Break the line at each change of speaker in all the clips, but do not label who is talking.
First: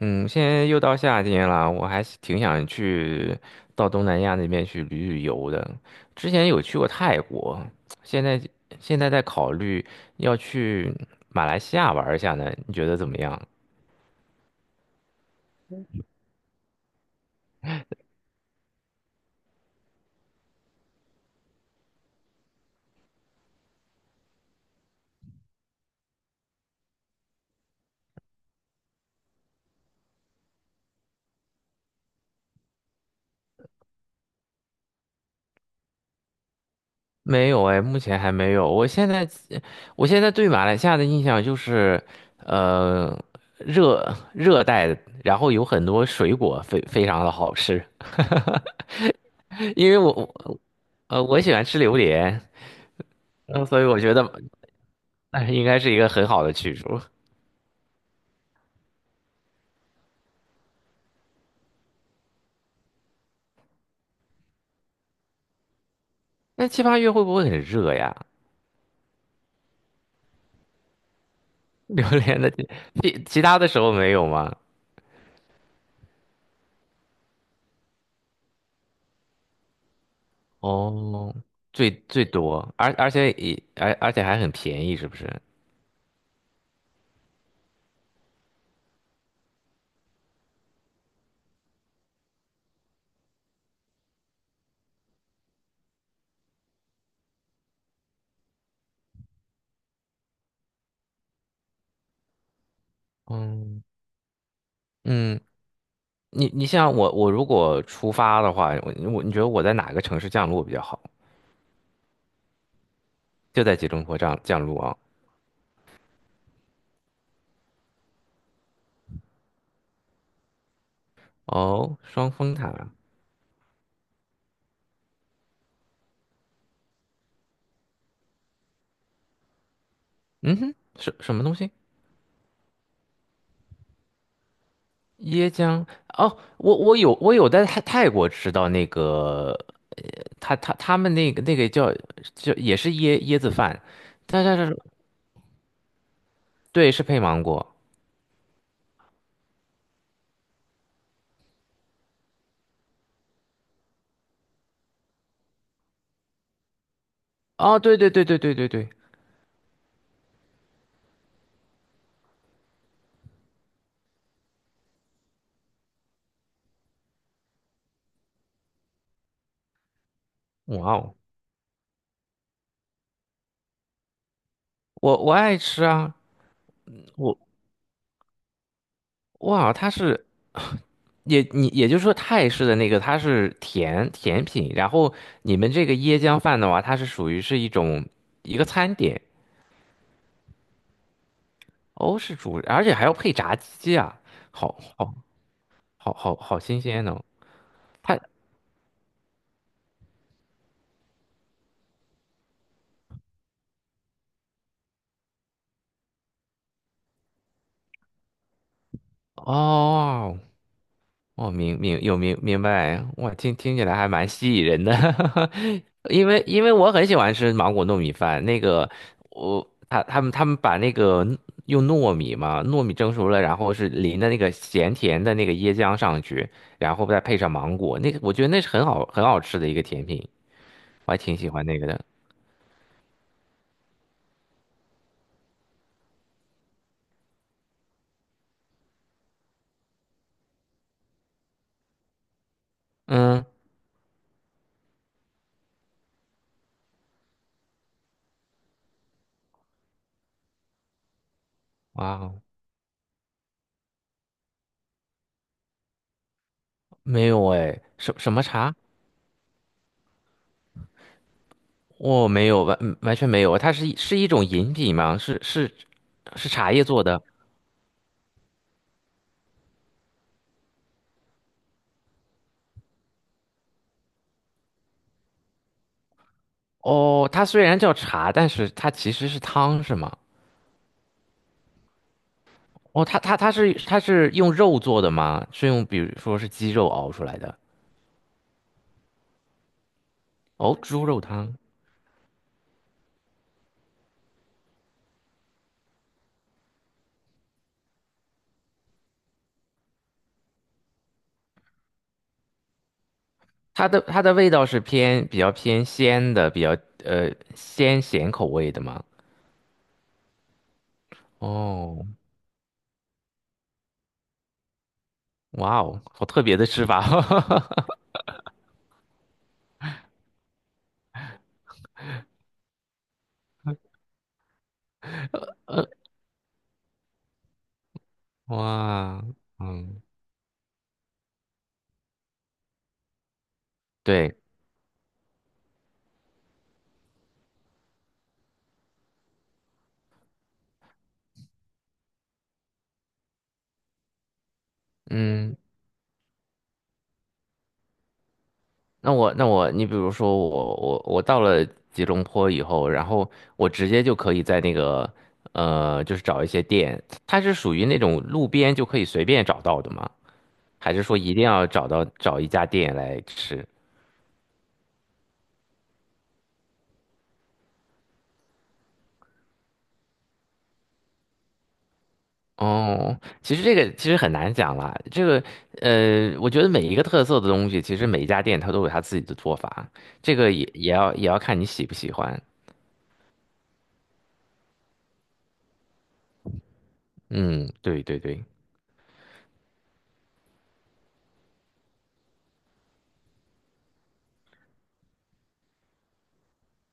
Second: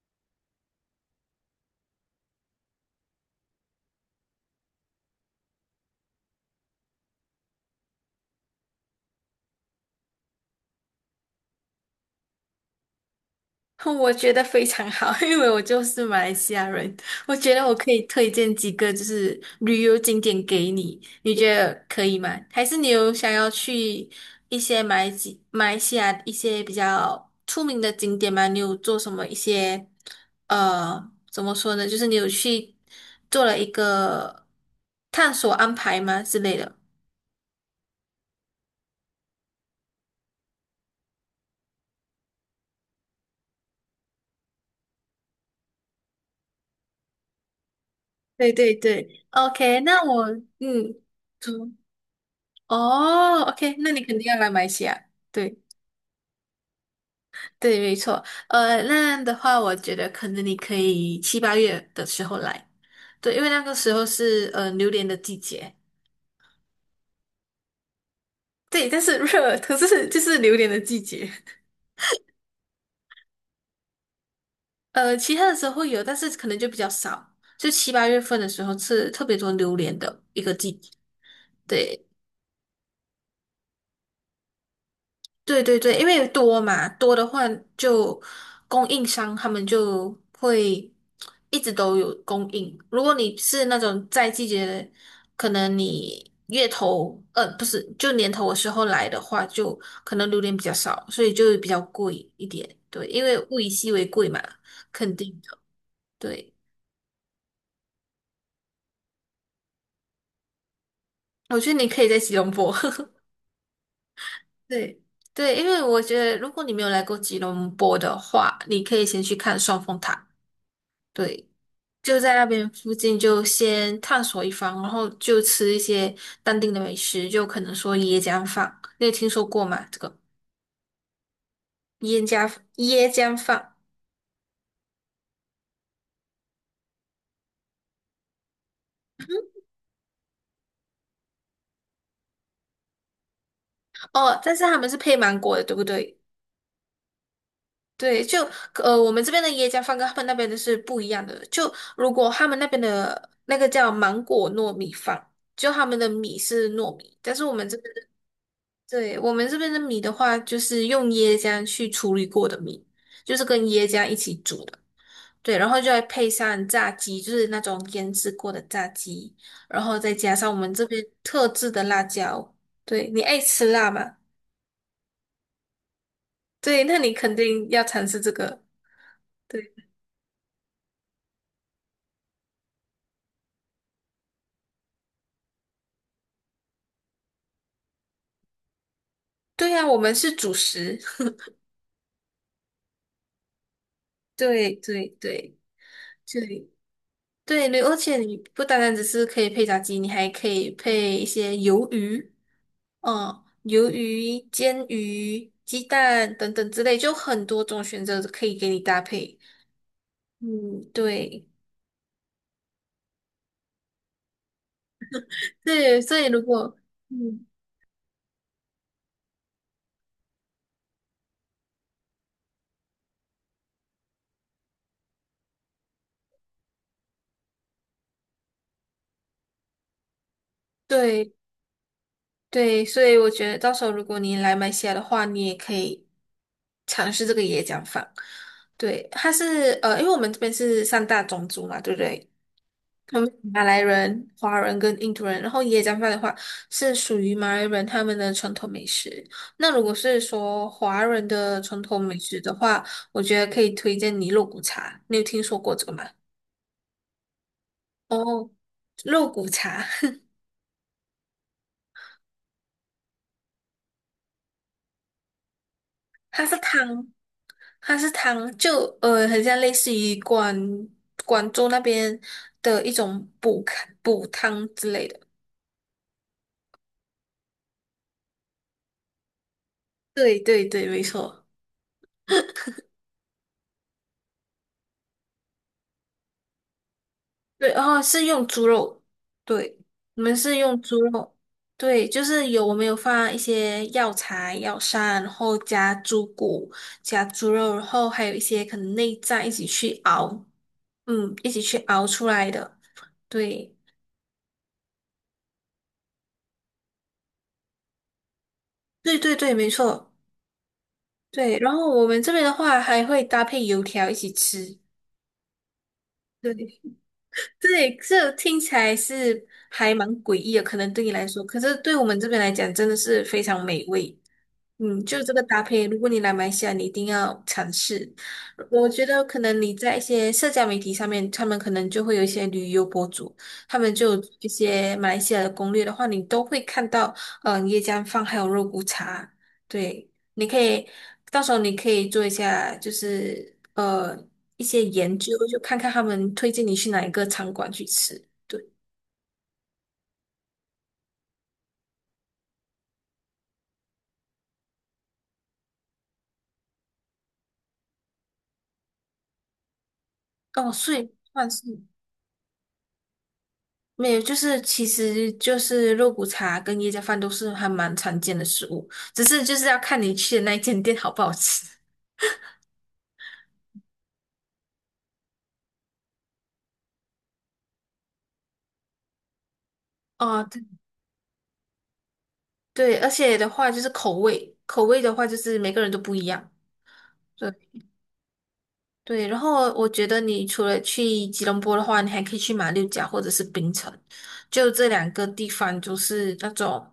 嗯，现在又到夏天了，我还是挺想去到东南亚那边去旅游的。之前有去过泰国，现在现在在考虑要去马来西亚玩一下呢，你觉得怎么样？
我觉得非常好，因为我就是马来西亚人，我觉得我可以推荐几个就是旅游景点给你，你觉得可以吗？还是你有想要去一些马来西亚一些比较出名的景点吗？你有做什么一些怎么说呢？就是你有去做了一个探索安排吗之类的？
没有哎，目前还没有。我现在对马来西亚的印象就是，呃，热热带，然后有很多水果非常的好吃。
对对对 ，OK,
因为
那
我
我
我
嗯，
呃我喜欢
嗯
吃榴莲。
哦
嗯，
，OK,
所以
那
我
你
觉
肯
得
定要来马来西亚。
那
对。
应该是一个很好的去处。
对，没错。那样的话，我觉得可能你可以七八月的时候来，对，因为那个时候是榴莲的季节。
那七八月会不会很热呀？
对，但是热，可是就是榴莲的季节。
榴莲的其他的时候没有吗？
其他的时候会有，但是可能就比较少。就七八月份的时候是特别多榴莲的一个季节。
哦，最
对。
最多，而且还很便宜，是不是？
对对对，因为多嘛，多的话就供应商他们就会一直都有供应。如果你是那种在季节的，可能你月头，不是，就年头的时候来的话，就可能榴莲比较少，所以就比较贵一点。对，因为物以
嗯
稀为贵嘛，肯定
嗯，
的。
你
对，
你像我如果出发的话，你觉得我在哪个城市降落比较好？
我觉得你可以在吉隆坡。
就在吉隆坡降降 落啊？
对对，因为我觉得如果你没有来过吉隆坡的话，你可以先去看双峰塔。对。
哦，
就
双
在那
峰
边
塔。
附近就先探索一番，然后就吃一些当地的美食，就可能说椰浆饭，你有听说过吗？这个
嗯哼，什么东西？
椰浆椰浆饭
椰浆，哦，我有在泰国吃到那个，他们那个叫也是椰子饭，
哦，
他他
但是
是
他们是配芒果的，对不对？
对，是配芒果。
对，我们这边的椰浆饭跟他们那边的是不一样的。就如果他们那边的那个叫芒果糯米饭，就他们的米是糯米，但是我们这
哦，
边
对
的，
对对对对对对。
对，我们这边的米的话，就是用椰浆去处理过的米，就是跟椰浆一起煮的。对，然后就再配上炸鸡，就是那种腌制过的炸鸡，然后再加上我们这
哇
边
哦，
特制的辣椒。对，你爱吃辣吗？
我爱吃啊。
对，那你肯
我
定要尝试这个。对，
哇，它是 你也就是说泰式的那个它是甜品，然后你们这个椰浆饭的话，它是属于一个餐点。
对呀，我们是主食。
欧式主，而且还要配炸鸡啊。
对
好
对
好
对
好，好好
对
新鲜哦。
对对，而
它
且你不单单只是可以配炸鸡，你还可以配一些鱿鱼，嗯，鱿鱼、煎鱼、鸡蛋等等之类，就很多种选择可以给你搭配。
哦。
嗯，对。
我明明有明明白，我听起来还蛮吸引人的。
对，所以
因
如
为因为
果，
我很喜欢
嗯，
吃芒果糯米饭，那个他们把那个用糯米嘛，糯米蒸熟了，然后是淋的那个咸甜的那个椰浆上去，然后再配上芒果，那个我觉得那是很好吃的一个甜品，我还
对
挺喜欢那个的。
对，所以我觉得到时候如果你来马来西亚的话，你也可以尝试这个椰浆饭。对，它是因为我们这边是三大种族嘛，对不对？我们
嗯，
马来人、华人跟印度人，然后椰浆饭的话是属于马来人他们的传统美食。那如果是说华人的传统
哇
美食
哦。
的话，我觉得可以推荐你肉骨茶。你有听说过这个吗？
没有哎，什么
哦，
茶？
肉骨茶，
我没有完嗯完全没有，它是一种饮品吗？是
它
是
是
茶叶做
汤。
的。
它是汤，很像类似于广州那边的一种补看补汤之类的。
哦，它虽然叫茶，但是它其实是汤，是吗？
对对对，没错。
哦，它是用肉做的吗？是用比如说是鸡肉熬出来的？
对，然后是用猪肉，对，我们是
哦，
用猪
猪肉
肉，
汤。
对，就是有我们有放一些药材、药膳，然后加猪骨、加猪肉，然后还有一些可能内脏一起去熬，嗯，一起去熬出来的。对，
它的味道比较偏鲜的，比较鲜咸口味的吗？
对对对，没错。对，然后我
哦。
们这边的话还会搭配油条一起吃。
哇哦，好特别
对
的吃法。
对，这听起来是还蛮诡异的，可能对你来说，可是对我们这边来讲，真的是非常美味。嗯，就这个搭配，如果你来马来西亚，你一定要尝试。我觉
哇。
得可能你在一
嗯，
些社交媒体上面，他们可能就会有一些旅游博主，他们就有
对，
一些马来西亚的攻略的话，你都会看到，椰浆饭还有肉骨茶。对，你可以到时候你可以做一下，就是一些研究，
嗯。
就看看他们推荐你去哪一个餐馆去吃。对，
那我，你比如说我到了吉隆坡以后，然后我直接就可以在那个，就是找一些店，它是属于那种路边就可以随便找到的吗？
哦，
还
所
是
以
说一定
算
要
是。
找一家店来吃？
没有，就是其实就是肉骨茶跟椰浆饭都是还蛮常见的食物，只是就是要看你去的那一间店好不好吃。
哦，其实这个其实很难讲啦。这个我觉得每一个特色的东西，其实每一家店它都有它自己的做法，这
哦，
个
对
也要看你喜不喜欢。
对，而且的话就是口味，口味的话就是每个人都不一样。对。
嗯，对对对，
对，然后我觉得你除了去吉隆坡的话，你还可以去马六甲或者是槟城，就这两个地方就是那种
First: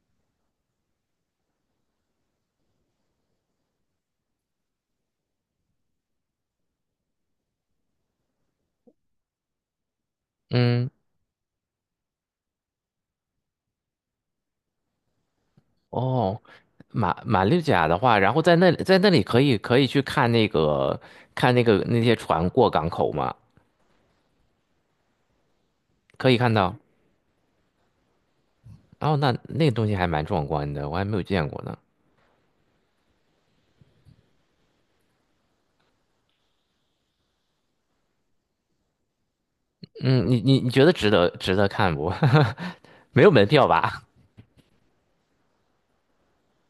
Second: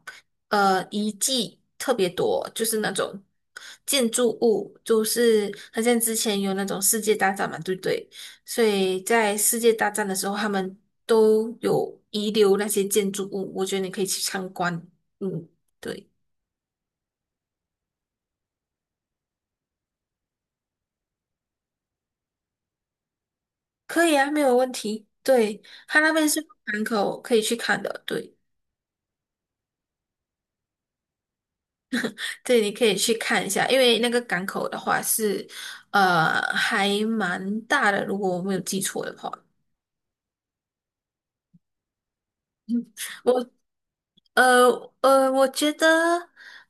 遗迹特别多，就是那种建筑物，就是好像之前有那种世界大战嘛，对不对？所以在世界大战的时候，他们
嗯。
都有遗留那些建筑物，我觉得你可以去参观。嗯，对，
哦，马六甲的话，然后在那里可以去看那些船过港口嘛，
可以啊，没有问题。对，他那边
可以
是
看到。
港口可以去看的，对。
哦，那个东西还蛮壮观的，我还没有见过呢。
对，你可以去看一下，因为那个港口的话是，还蛮大的，如果我没有记错的话，
嗯，你觉得值得看不？没有
我
门票吧？
呃我觉得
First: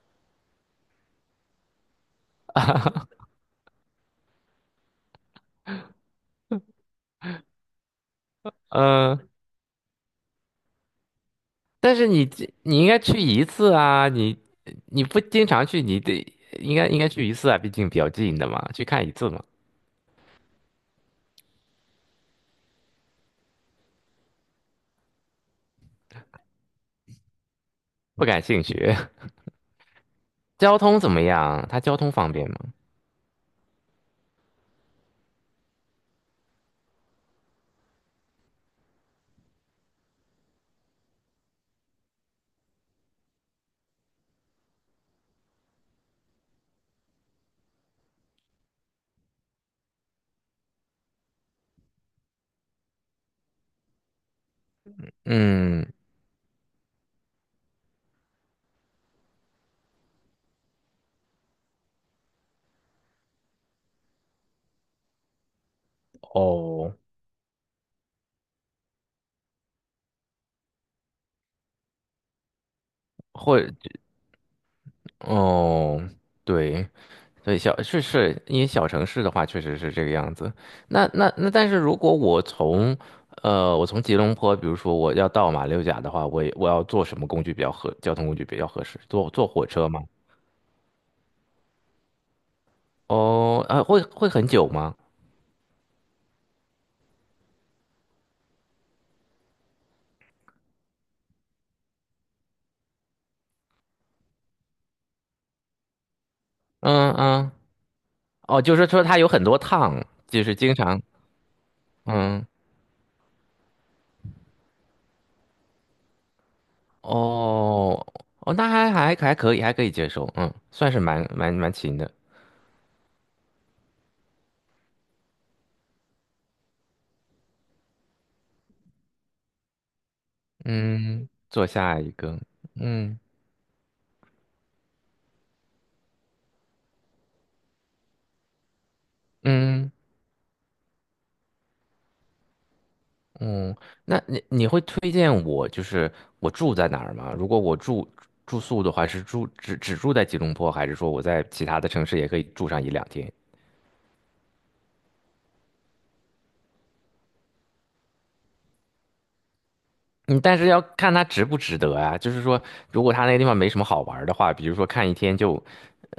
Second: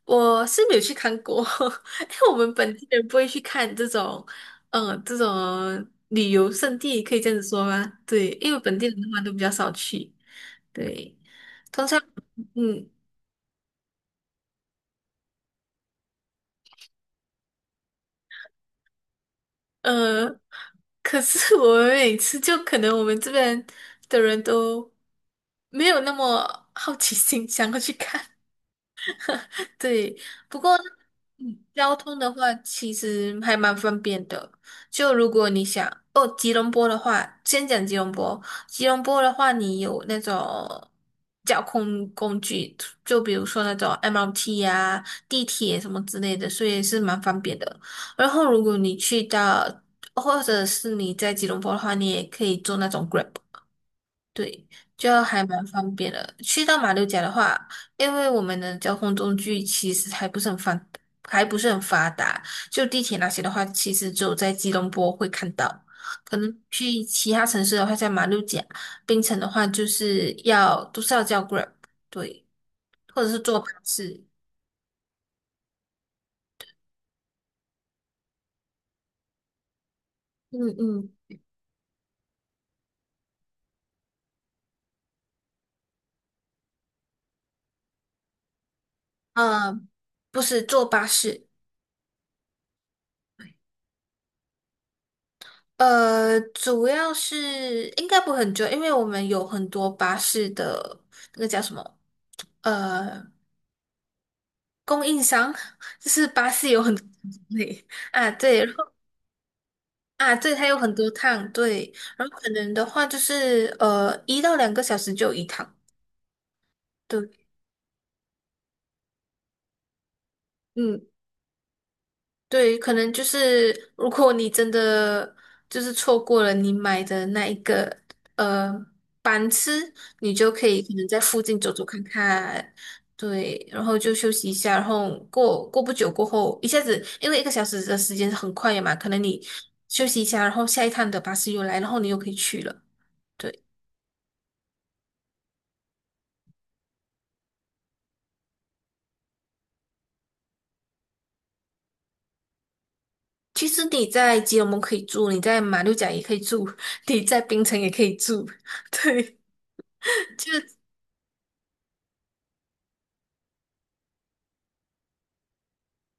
我是没有去看过，因为我们本地人不会去看这种，这种旅游胜地，可以这样子说吗？对，因为本地人的话
嗯，
都比较少去，对，通
但
常，
是你应
嗯，
该去一次啊，你不经常去，你得应该应该去一次啊，毕竟比较近的嘛，去看一次嘛。
呃，可是我们每次就可能我们这边的人都没有那么好奇心想要去看，
不感兴趣。
对，不过
交通怎么样？它
交
交通
通的
方便
话，
吗？
其实还蛮方便的。就如果你想哦，吉隆坡的话，先讲吉隆坡。吉隆坡的话，你有那种交通工具，就比如说那种 MRT 啊、地铁什么之类的，所以是蛮方便的。然后，如果你去到，或者是你在吉隆坡的话，你也可以坐那种 Grab。对，就还蛮
嗯，
方便的。去到马六甲的话，因为我们的交通工具其实还不是很发达，就地铁那些的话，其实只有在吉隆坡会看到。可能
哦。
去其他城市的话，在马六甲、槟城的话，就是要都是要叫 Grab,对，或者是坐
或
巴士。
哦，对对，是是，因为小城市的话，确实是这个样子。
嗯
那
嗯，
那那，但是如果我从，我从吉隆坡，比如说我要到马六甲的话，我要坐什么工具比较合，交通工具比较合适？坐坐火
呃，
车吗？
不是坐巴士，
哦，啊，会很久吗？
主要是应该不会很久，因为我们有很多巴士的那个叫什么？呃，供应商就是巴士有很多
嗯
种
嗯，
类啊，
哦，
对，然
就是
后
说它有很多趟，
啊，
就
对，
是
它
经
有很
常，
多趟，对，然后
嗯，
可能的话就是一到两个小时就有一趟，对，
哦哦，那还可以，还可以接受，嗯，算是
嗯，
蛮勤的。
对，可能就是如果你真的就是错过了你买的那一个呃班次，你就可以可能在
嗯，
附近
做
走走
下
看
一个，
看，
嗯。
对，然后就休息一下，然后过过不久过后，一下子因为一个小时的时间很快的嘛，可能你
嗯
休息一下，然后下一趟的巴士又来，然后你又可以去了。对，
嗯，那你会推荐我就是我住在哪儿吗？如果我住宿的话，只住在吉隆坡，还是说我在其他的城市也可以住上一两天？
其实你在吉隆坡可以住，你在马六甲也可以住，你在槟城也可以住，对，
嗯，但是要
就
看它值不值得啊。就是说，如果它那个地方没什么好玩儿的话，比如说看一天就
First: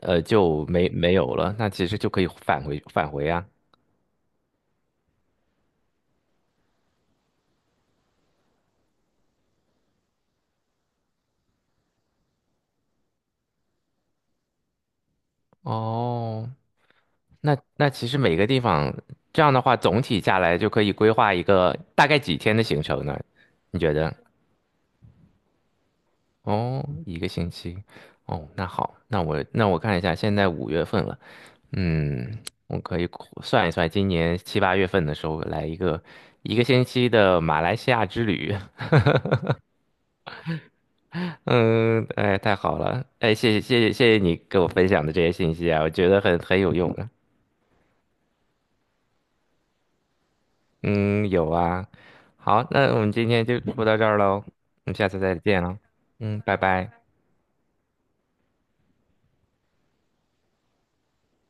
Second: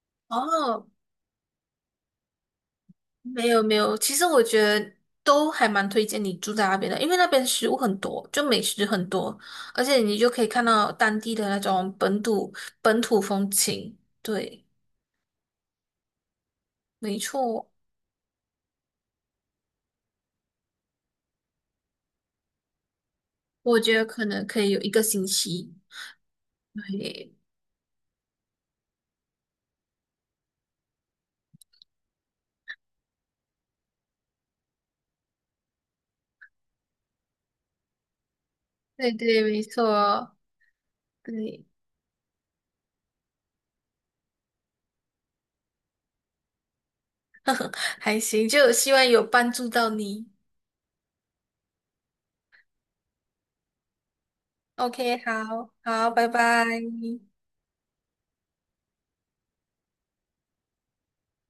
呃就
哦。
没有了，那其实就可以返回啊。
没有没有，其实我觉得都还蛮推荐你住在那边的，因为那边食物很多，就美食很多，而且你就可以看到当地的那种本土风情。对，
哦，
没
那
错，
那其实每个地方这样的话，总体下来就可以规划一个大概几天的行程呢？你
我
觉
觉得
得？
可能可以有一个星期。
哦，一个
对，
星期。哦，那好，那我看一下，现在5月份了，嗯，我可以算一算，今年七八月份的时候来一个星期的马来西亚之旅。
对对，没错，对，
嗯，哎，太好了，哎，谢谢谢谢谢谢你给我分享的这些信息啊，我觉得很有用的。
还行，就希望有帮助到你。
嗯，有啊。好，那我们今天就说到这儿喽，我们下
OK,
次再见
好，
了。
好，拜
嗯，拜
拜。
拜。